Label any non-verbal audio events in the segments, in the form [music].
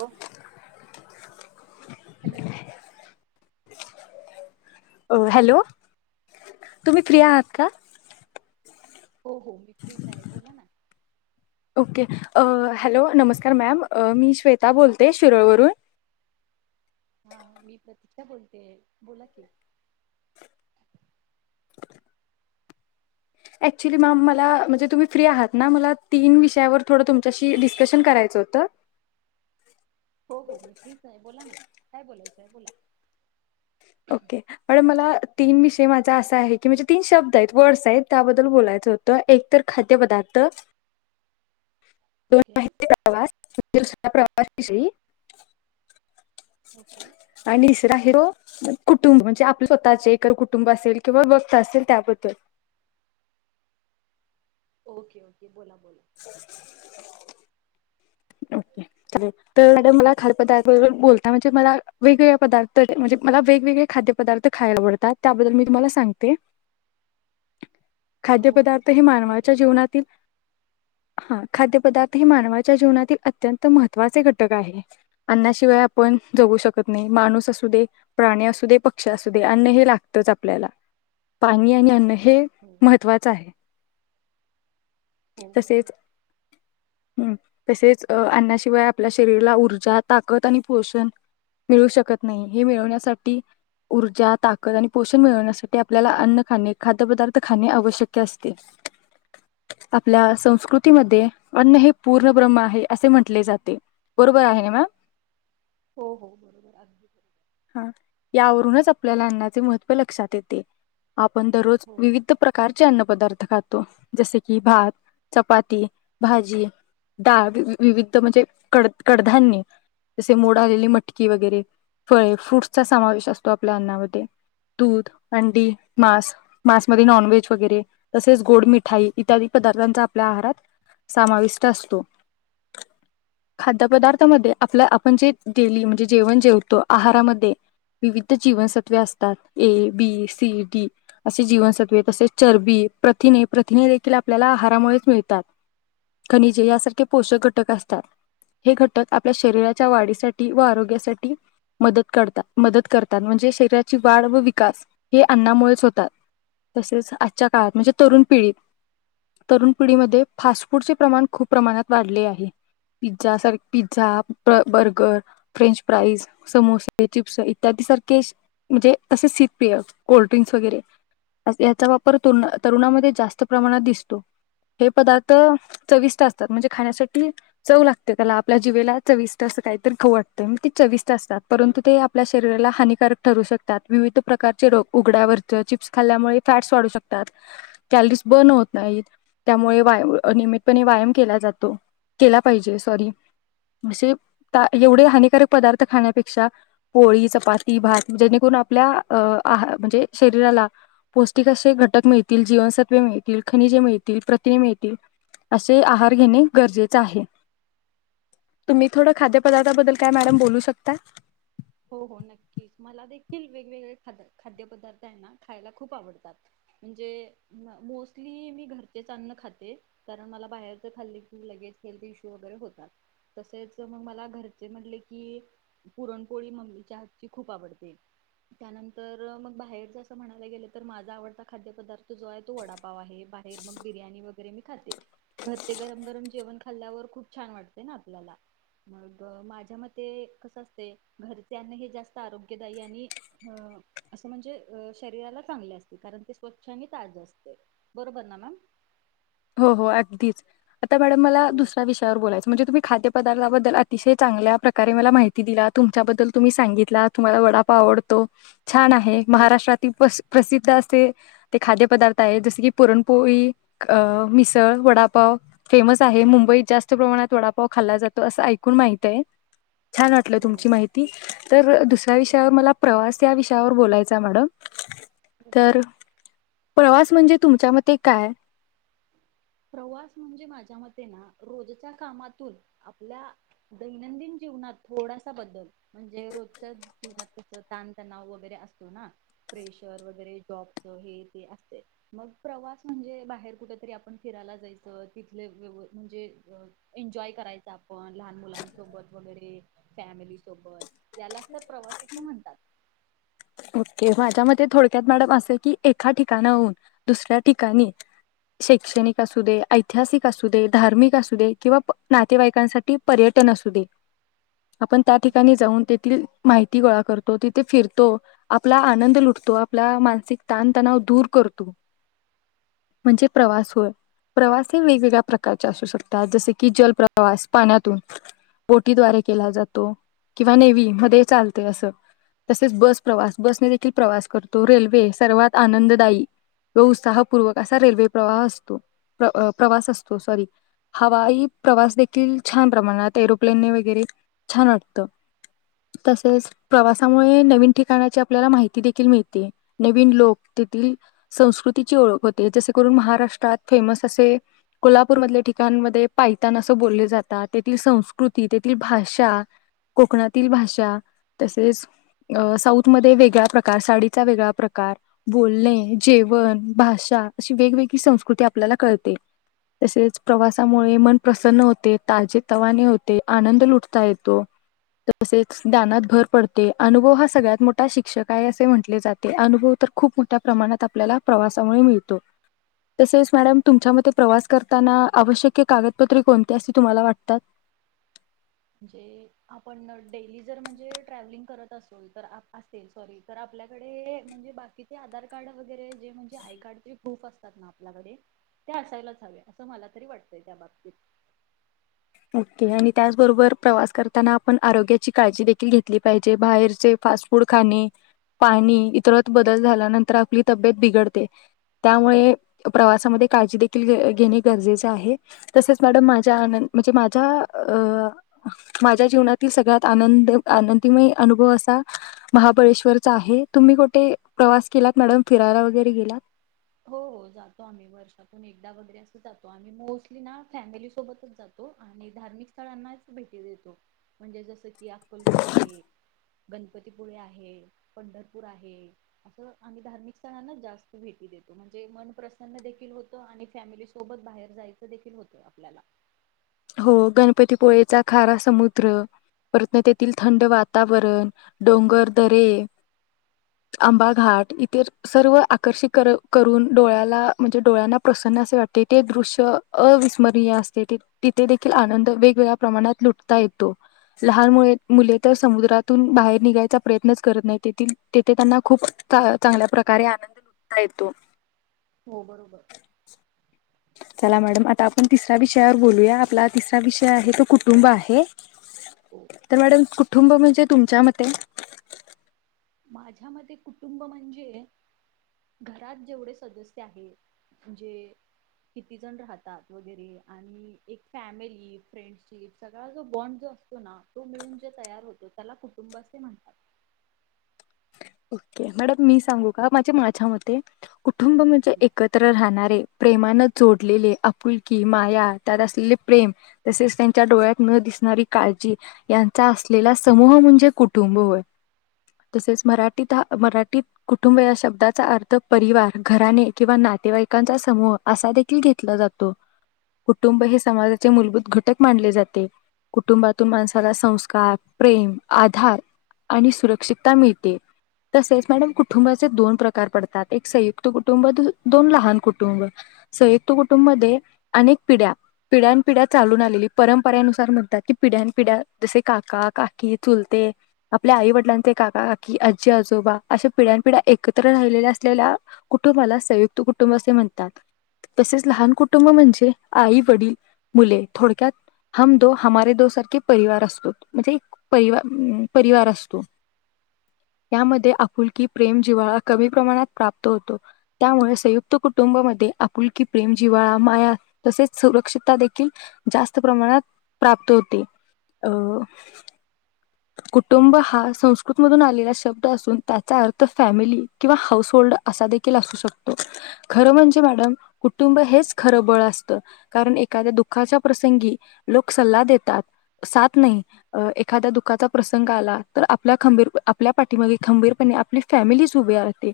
हो hello hello तुम्ही free आहात का हो हो मी फ्रीच आहे बोला ना ओके हॅलो नमस्कार मॅम मी श्वेता बोलते शिरळवरून हा मी प्रतीक्षा बोलते बोला कि ऍक्च्युली मॅम मला म्हणजे तुम्ही फ्री आहात ना मला तीन विषयावर थोडं तुमच्याशी डिस्कशन करायचं होतं हो हो मी फ्रीच आहे बोला ना काय बोलायचं आहे बोला ओके मॅडम मला तीन विषय माझा असा आहे की म्हणजे तीन शब्द आहेत वर्ड्स आहेत त्याबद्दल बोलायचं होतं एक तर खाद्य पदार्थ ओके [unintelligible] ओके आणि तिसरा आहे तो कुटुंब म्हणजे आपले स्वतःचे एक कुटुंब असेल किंवा बक्त असेल त्याबद्दल ओके ओके बोला बोला ओके तर मॅडम मला खाद्यपदार्थ बोलता म्हणजे मला वेगवेगळे पदार्थ म्हणजे मला वेगवेगळे खाद्य पदार्थ खायला आवडतात त्याबद्दल मी तुम्हाला सांगते हो हो खाद्यपदार्थ हे चालेल ठीक आहे मानवाच्या बोला जीवनातील हा खाद्य पदार्थ हे मानवाच्या जीवनातील अत्यंत महत्त्वाचे घटक आहे अन्नाशिवाय आपण जगू शकत नाही माणूस असू दे प्राणी असू दे पक्षी असू दे अन्न हे लागतच आपल्याला पाणी आणि अन्न हे हो महत्त्वाचं आहे हो तसेच बरोबर हम् तसेच अन्नाशिवाय आपल्या शरीरला ऊर्जा ताकद आणि पोषण मिळू शकत नाही हे मिळवण्यासाठी ऊर्जा ताकद आणि पोषण मिळवण्यासाठी आपल्याला अन्न खाणे खाद्य पदार्थ खाणे आवश्यक असते आपल्या संस्कृतीमध्ये अन्न हे पूर्ण ब्रह्म आहे असे म्हटले जाते बरोबर आहे ना मॅम हो हो हा यावरूनच आपल्याला अन्नाचे महत्व लक्षात येते आपण दररोज हो विविध प्रकारचे अन्नपदार्थ का तो जेसे क कि भात, चपाती, भाजी, डाळ विविध म्हणजे कड कडधान्य जसे मोड आलेली मटकी वगैरे फळे फ्रूट्सचा समावेश असतो आपल्या अन्नामध्ये दूध अंडी मांस मांसमध्ये नॉनव्हेज वगैरे तसेच गोड मिठाई इ पदार्थचा आपल्या आहारात समाविष्ट असतो. खाद्यपदार्थामध्ये आपल्या आपण जे डेली म्हणजे जेवण जेवतो आहारामध्ये विविध जीवनसत्वे असतात ए बी सी डी असे जीवनसत्वे तसेच चरबी प्रथिने प्रथिने आपल्याला आहारामुळेच मिळतात खनिजे यासारखे पोषक घटक असतात हे घटक आपल्या शरीराच्या वाढीसाठी व आरोग्यासाठी मदत करतात मदत करतात म्हणजे शरीराची वाढ व विकास हे अन्नामुळेच होतात तसेच आजच्या काळात म्हणजे तरुण पिढित तरुण पिढीमध्ये फास्ट फूड चे प्रमाण खूप प्रमाणात वाढले आहे पिझ्झा सारख पिझ्झा बर्गर फ्रेंच फ्राईज समोसे चिप्स इत्यादी सारखे म्हणजे तसे सीपेय कोल्ड्रिंक्स वगैरे याचा वापर तरुणामध्ये जास्त प्रमाणात दिस हे पदार्थ चवि असतात म्हणजे खाण्यासाठी चव लागते त्याला आपल्या जीवेला चविस् अस काहीतरी खऊ वाटत ते चविस् असतात परंतु ते आपल्या शरीराला हानिकारक ठरू शकतात विविध प्रकारचे उघड्यावर चिप्स खाल्ल्यामुळे फॅट्स वाढू शकतात कॅलरीज बर्नत नाहीत त्यामुळे नियमितपणे व्यायाम केला जातो केला पाहिजे सॉरी असे एवढे हानिकारक पदार्थ खाण्यापेक्षा पोळी चपाती भात जेणेकरून आपल्या अ आहार म्हणजे शरीराला पौष्टिक असे घटक मिळतील जीवनसत्व मिळतील खनिजे मिळतील प्रतिने मिळतील असे आहार घेणे गरजेचे आहे तुम्ही थोडं खाद्यपदार्थाबद्दल काय मॅडम बोलू शकता हो हो नक्कीच मला देखील वेगवेगळे ख खाद्यपदार्थ आहे ना खायला खूप आवडतात म्हणजे मोस्टली मी घरचेच अन्न खाते कारण मला बाहेरच खाल्ले की लगेच हेल्थ इशू वगैरे होतात तसेच मग मला घरचे म्हटले की पुरण कोळी ममलीच्या हातची खूप आवडते त्यानंतर मग बाहेर जसं म्हणायला गेलं तर माझा आवडता खाद्य पदार्थ जो आहे तो वडापाव आहे बाहेर मग बिर्याणी वगैरे मी खाते घर ते गरम गरम जेवण खाल्ल्यावर खूप छान वाटते ना आपल्याला मग माझ्या मते कस असते घरचे अ हे जास्त आरोग्यदायी आणि अ असं म्हणजे शरीराला चांगले असते कारण ते स्वच्छ आणि ताज असते बरोबर ना मॅम हो हो अगदीच आता मॅडम मला होय दुसर्‍या विषयावर बोलायं म्हणजे तुम्ही खाद्य पदार्थबद्दल अतिशय चांगल्या प्रकारे मला माहिती दिला तुमच्याबद्दल तुम्ही सांगितला तुम्हाला वडापाव आवडतो छान आहे हो महाराष्ट्रातील बस प्रसिद्ध असे ते खाद्यपदार्थ आहे जसे की पुरणपोळी अ मिसळ वडापाव फेमस आहे मुंबईत जास्त प्रमाणात वडापाव खाल्ला जातो असं ऐकून माहित आहे छान वाटलं हो तुमची माहिती तर दुसऱ्या विषयावर मला प्रवास या विषयावर बोलायच आहे मॅडम तर [inaudible] प्रवास म्हणजे तुमच्या मते काय प्रवास म्हणजे माझ्या मते ना रोजच्या कामातून आपल्या दैनंदिन जीवनात थोडासा बदल म्हणजे रोजच्या जीवनात कस ताणतणाव वगैरे असतो ना प्रेशर वगैरे जॉबच हे ते असते मग प्रवास म्हणजे बाहेर कुठ तरी आपण फिरायला जायचं तिथले व म्हणजे एन्जॉय करायचं आपण लहान मुलांसोबत वगैरे फॅमिली सोबत यालाच तर प्रवास असं म्हणतात ओके माझ्या म थोडक्यात मॅडम असं की एका ठिकाणा होन दुसऱ्या ठिकाणी शैक्षणिक असू दे ऐतिहासिक असू दे धार्मिक असू दे किंवा नातेवाईकांसाठी पर्यटन असू दे आपण त्या ठिकाणी जाऊन तेथील माहिती गोळा करतो तिथे फिरतो आपला आनंद लुटतो आपला मानसिक ताणतणाव दूर करतो म्हणजे प्रवास होय प्रवास हे वेगवेगळ्या प्रकारचे असू शकतात जसे की जल प्रवास पाण्यातून बोटीद्वारे केला जातो किंवा नेवी मध्ये चालते असं तसेच बस प्रवास बसने देखील प्रवास करतो रेल्वे सर्वात आनंददायी व उत्साहपूर्वक असा रेल्वे प्रवाह असतो प्रवास असतो सॉरी हवाई प्रवास देखील छान प्रमाणात एरोप्लेनने वगैरे छान वाटत तसेच प्रवासामुळे नवीन ठिका ा आपल्याला माहिती देखील मिळते नवीन लोक तेथील संस्कृतीची ओळख होते जसे करून महाराष्ट्रात फेमस असे कोल्हापूर मधल्या ठिकाणमध्ये पायतान असे बोलले जातात तेथील संस्कृती तेथील भाषा कोकणातील भाषा तसेच साऊथ मध्ये वेगळा्या प्रकार साडीचा वेगळा प्रकार बोलणे जेवण भाषा अशी वेगवेगळी संस्कृती आपल्याला कळते तसेच प्रवासामुळे मन प्रसन्न होते ताजे तवाने होते आनंद लुटता येतो तसेच जानात भर पडते अनुभव हा सगळ्यात मोठा शिक्षक आहे असे म्हटले जाते अनुभव तर खूप मोठ्या प्रमाणात आपल्याला प्रवासामुळे मिळतो तसेच मॅडम तुमच्यामध्ये प्रवास करताना आवश्यक कागदपत्रे कोणती असे तुम्हाला वाटतात आपण डेली जर म्हणजे ट्रॅव्हलिंग करत असो तर असे सॉरी तर आपल्याकडे म्हणजे बाकीचे आधार कार्ड वगरे आय कारड आपल्याकडे ते असायलाच हवे असं मला तरी वाटतय त्या बाबतीत ओके आणि त्याचबरोबर प्रवास करताना आपण आरोग्याची काळजी देखील घेतली पाहिजे बाहेरचे फास्ट फूड खाणे पाणी इतर बदल झाल्यानंतर आपली तब्येत बिघडते त्यामुळे प्रवासामध्ये काळजी देखील घेणे गरजेचे आहे तसेच मॅडम माझ्या आन म्हणजे माझ्या अ माझ्या जीवनातील सगळ्यात आनंद आनंदीमय अनुभव असा महाबळेश्वरचा आहे तुम्ही कुठे प्रवास केलात मॅडम फिरायला वगैरे गेलात हो जातो आम्ही वर्षातून एकदा वगैरे असं जातो आम्ही मोस्टली ना फॅमिली सोबतच जातो आणि धार्मिक स्थळांनाच भेटी देतो म्हणजे जसं की अक्कलकोट आहे गणपतीपुळे आहे पंढरपूर आहे असं आम्ही धार्मिक स्थळांना जास्त भेटी देतो म्हणजे मन प्रसन्न देखील होत आणि फॅमिली सोबत बाहेर जायच देखील होत आपल्याला हो गणपतीपुळेचा खारा समुद्र परत तेथील थंड वातावरण डोंगर दरे आंबा घाट इतर सर्व आकर्षित कर करून डोळ्याला म्हणजे डोळ्यांना प्रसन्न असे वाटते ते दृश्य अविस्मरणीय असते ते तिथे देखील आनंद वेगवेगळ्या प्रमाणात लुटता येतो लहान मुळे मुले तर समुद्रातून बाहेर निघायचा प्रयत्नच करत नाही तेथील तेथे त्यांना खूप चा चांगल्या प्रकारे आनंद लुटता येतो हो बरोबर चला मॅडम आता आपण तिसऱ्या विषयावर बोलूया आपला तिसरा विषय आहे तो कुटुंब आहे तर मॅडम कुठ कुटुंब म्हणजे तुमच्या मते माझ्या मते कुटुंब म्हणजे घरात जेवढे सदस्य आहेत म्हणजे किती जण राहतात वगैरे आणि एक फॅमिली फ्रेंडशिप सगळा जो बॉन्ड जो असतो ना तो मिळून जे तयार होतो त्याला कुटुंब असे म्हणतात ओके मॅडम मी सांगू का माझे माझ्या मते कुटुंब म्हणजे एकत्र राहणारे प्रेमानं जोडलेले आपुलकी माया त्यात असलेले प्रेम तसेच त्यांच्या डोळ्यातन दिसणारी काळजी यांचा असलेला समूह म्हणजे कुटुंब होय तसेच मराठी तिथा मराठीत कुटुंब या शब्दाचा अर्थ परिवार घराने किंवा नातेवाईकांचा समूह असा देखील घेतला जातो कुटुंब हे समाजाचे मूलभूत घटक मानले जाते कुटुंबातून माणसाला संस्कार प्रेम आधार आणि सुरक्षितता मिळते तसेच मॅडम कुटुंबाचे दोन प्रकार पडतात एक संयुक्त कुटुंब दुस दोन लहान कुटुंब संयुक्त कुटुंब मध्ये अनेक पिढ्या पिढ्यानपिढ्या चालून आलेली परंपरेनुसार म्हणतात की पिढ्यान पिढ्या जसे काका काकी चुलते आपल्या आईवडिलांचे काका काकी आ.. आजी आजोबा अशा पिढ्यानपिढ्या एकत्र राहिलेल्या असलेल्या कुटुंबाला संयुक्त कुटुंब असे म्हणतात तसेच लहान कुटुंब म्हणजे आई वडील मुले थोडक्यात हम दो हमारे दो सारखे परिवार असतो म्हणजे एक परिवा परिवार असतो यामध्ये आपुलकी प्रेम जिव्हाळा कमी प्रमाणात प्राप्त होतो त्यामुळे संयुक्त कुटुंबामध्ये आपुलकी प्रेम जिव्हाळा माया तसेच सुरक्षीता देखील जास्त प्रमाणात प्राप्त होते अं कुटुंब हा संस्कृतमधून आलेला श.. शब्द असून त्याचा अर्थ फॅमिली किंवा हाऊस होल्ड असा देखील असू शकतो खर म्हणजे मॅडम कुटुंब हेच खरं बळ असत कारण एखाद्या दुःखाच्या प्रसंगी लोक सल्ला देतात साथ नाही अ एखाद्या दुःखाचा प्रसंग आला तर आपल्या खंबीर आपल्या पाठीमगे खंबीरपणे आपली फॅमिलीच उभी राहते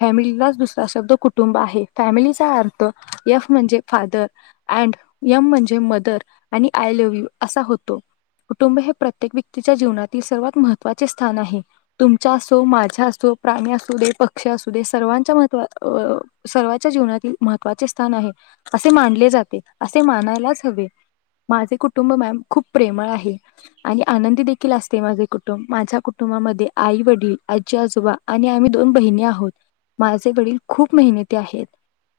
फॅमिलीलाच दुसरा शब्द कुटुंब आहे फॅमिलीचा अर्थ एफ म्हणजे फादर अँड यम म्हणजे मदर आणि आय लव्ह यू असा होतो कुटुंब हे प्रत्येक व्यक्तीच्या जीवनातील सर्वात महत्वाचे स्थान आहे तुमच्या असो माझ्या असो प्राणी असू दे पक्षी असू दे सर्वांच्या महत्व वव सर्वांच्या जीवनातील महत्त्वाचे स्थान आहे असे मानले जाते असे मानायलाच हवे माझे कुटुंब मॅम खूप प्रेमळ आहे आणी आनंदी देकी.. लाजते माझे कुटुंब माझ्या कुटुंबामध्ये आई वडील आजी आजोबा आणि आम्ही दोन बहिणी आहोत माझे वडील खूप मेहनती आहेत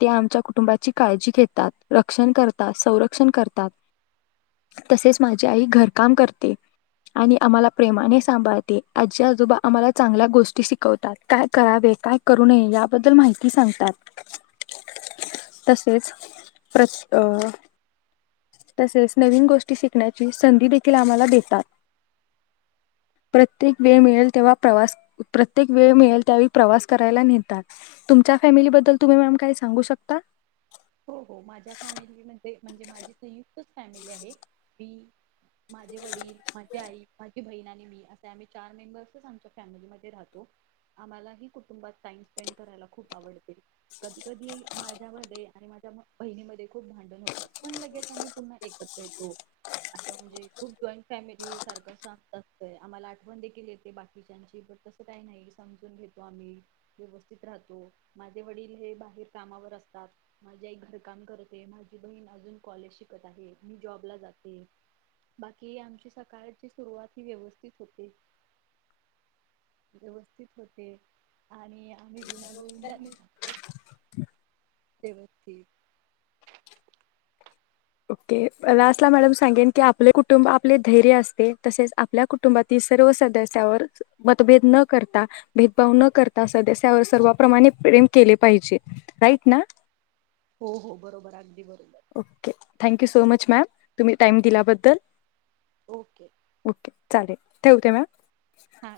ते आमच्या कुटुंबाची काळजी घेतात रक्षण करतात संरक्षण करतात तसेच माझी आई घरकाम करते आणि आम्हाला प्रेमाने सांभाळते आजी आ.. आजोबा आम्हाला चांगल्या गोष्टी शिकवतात काय करावे काय करू नये याबद्दल माहिती सांगतात तसेच तस अ तसेच नवीन गोष्टी शिकण्याची संधी देखील आम्हाला देतात प्रत्येक वेळ मिळेल तेव्हा प्रवास प्रत्येक वेळ मिळेल त्यावेळी प्रवास करायला नेतात तुमच्या फॅमिलीबद्दल तुम्ही मॅम काही सांगू शकता हो हो माझ्या फॅमेलीमध्ये म्हणजे माझी संयुक्त [unintelligible] फॅमिली आहे ही माझे वडील माझी आई माझी ती बहीण आणि मी असे आम्ही चार मेंबर्सच आमच्या फॅमिलीमध्ये राहतो आम्हालाही कुटुंबात टाइम स्पेंड करायला खूप आवडते कधी कधी माझ्या बड्डे आणि माझ्या बहिणीमध्ये खूप भांडन होतात पण लगेच आम्ही पुन्हा एकत्र येतो आस म्हणजे खूप जॉईंट फॅमिली सारख अस सतत आम्हाला आठवण देखील येते बाकीच्यांची पण तस काही नाही समजून घेतो आम्ही व्यवस्थित राहतो माझे वडील हे बाहेर कामावर असतात माझी आई घरकाम करते माझी बहीण अजून कॉलेज शिकत आहे मी जॉबला जाते बाकी आमची सकाळची सुरुवात ही व्यवस्थित होते व्यवस्थित होते आणि आम्ही गुण्या गोविंदाणे राहतो ते बघ ती ओके लास्टला मॅडम सांगेन की आपले कुटुंब आपले धैर्य असते तसेच आपल्या कुटुंबातील सर्व सदस्यावर मतभेद न करता भेदभाव न करता सदस्य त्यावर सर्वाप्रमाणे प्रेम केले पाहिजे राईट ना हो हो बरोबर अगदी बरोबर okay thank you so much ma'am तुम्ही टाइम दिल्याबद्दल ओके ओके चालेल ठेवते मॅम हा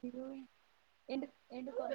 एंड कॉल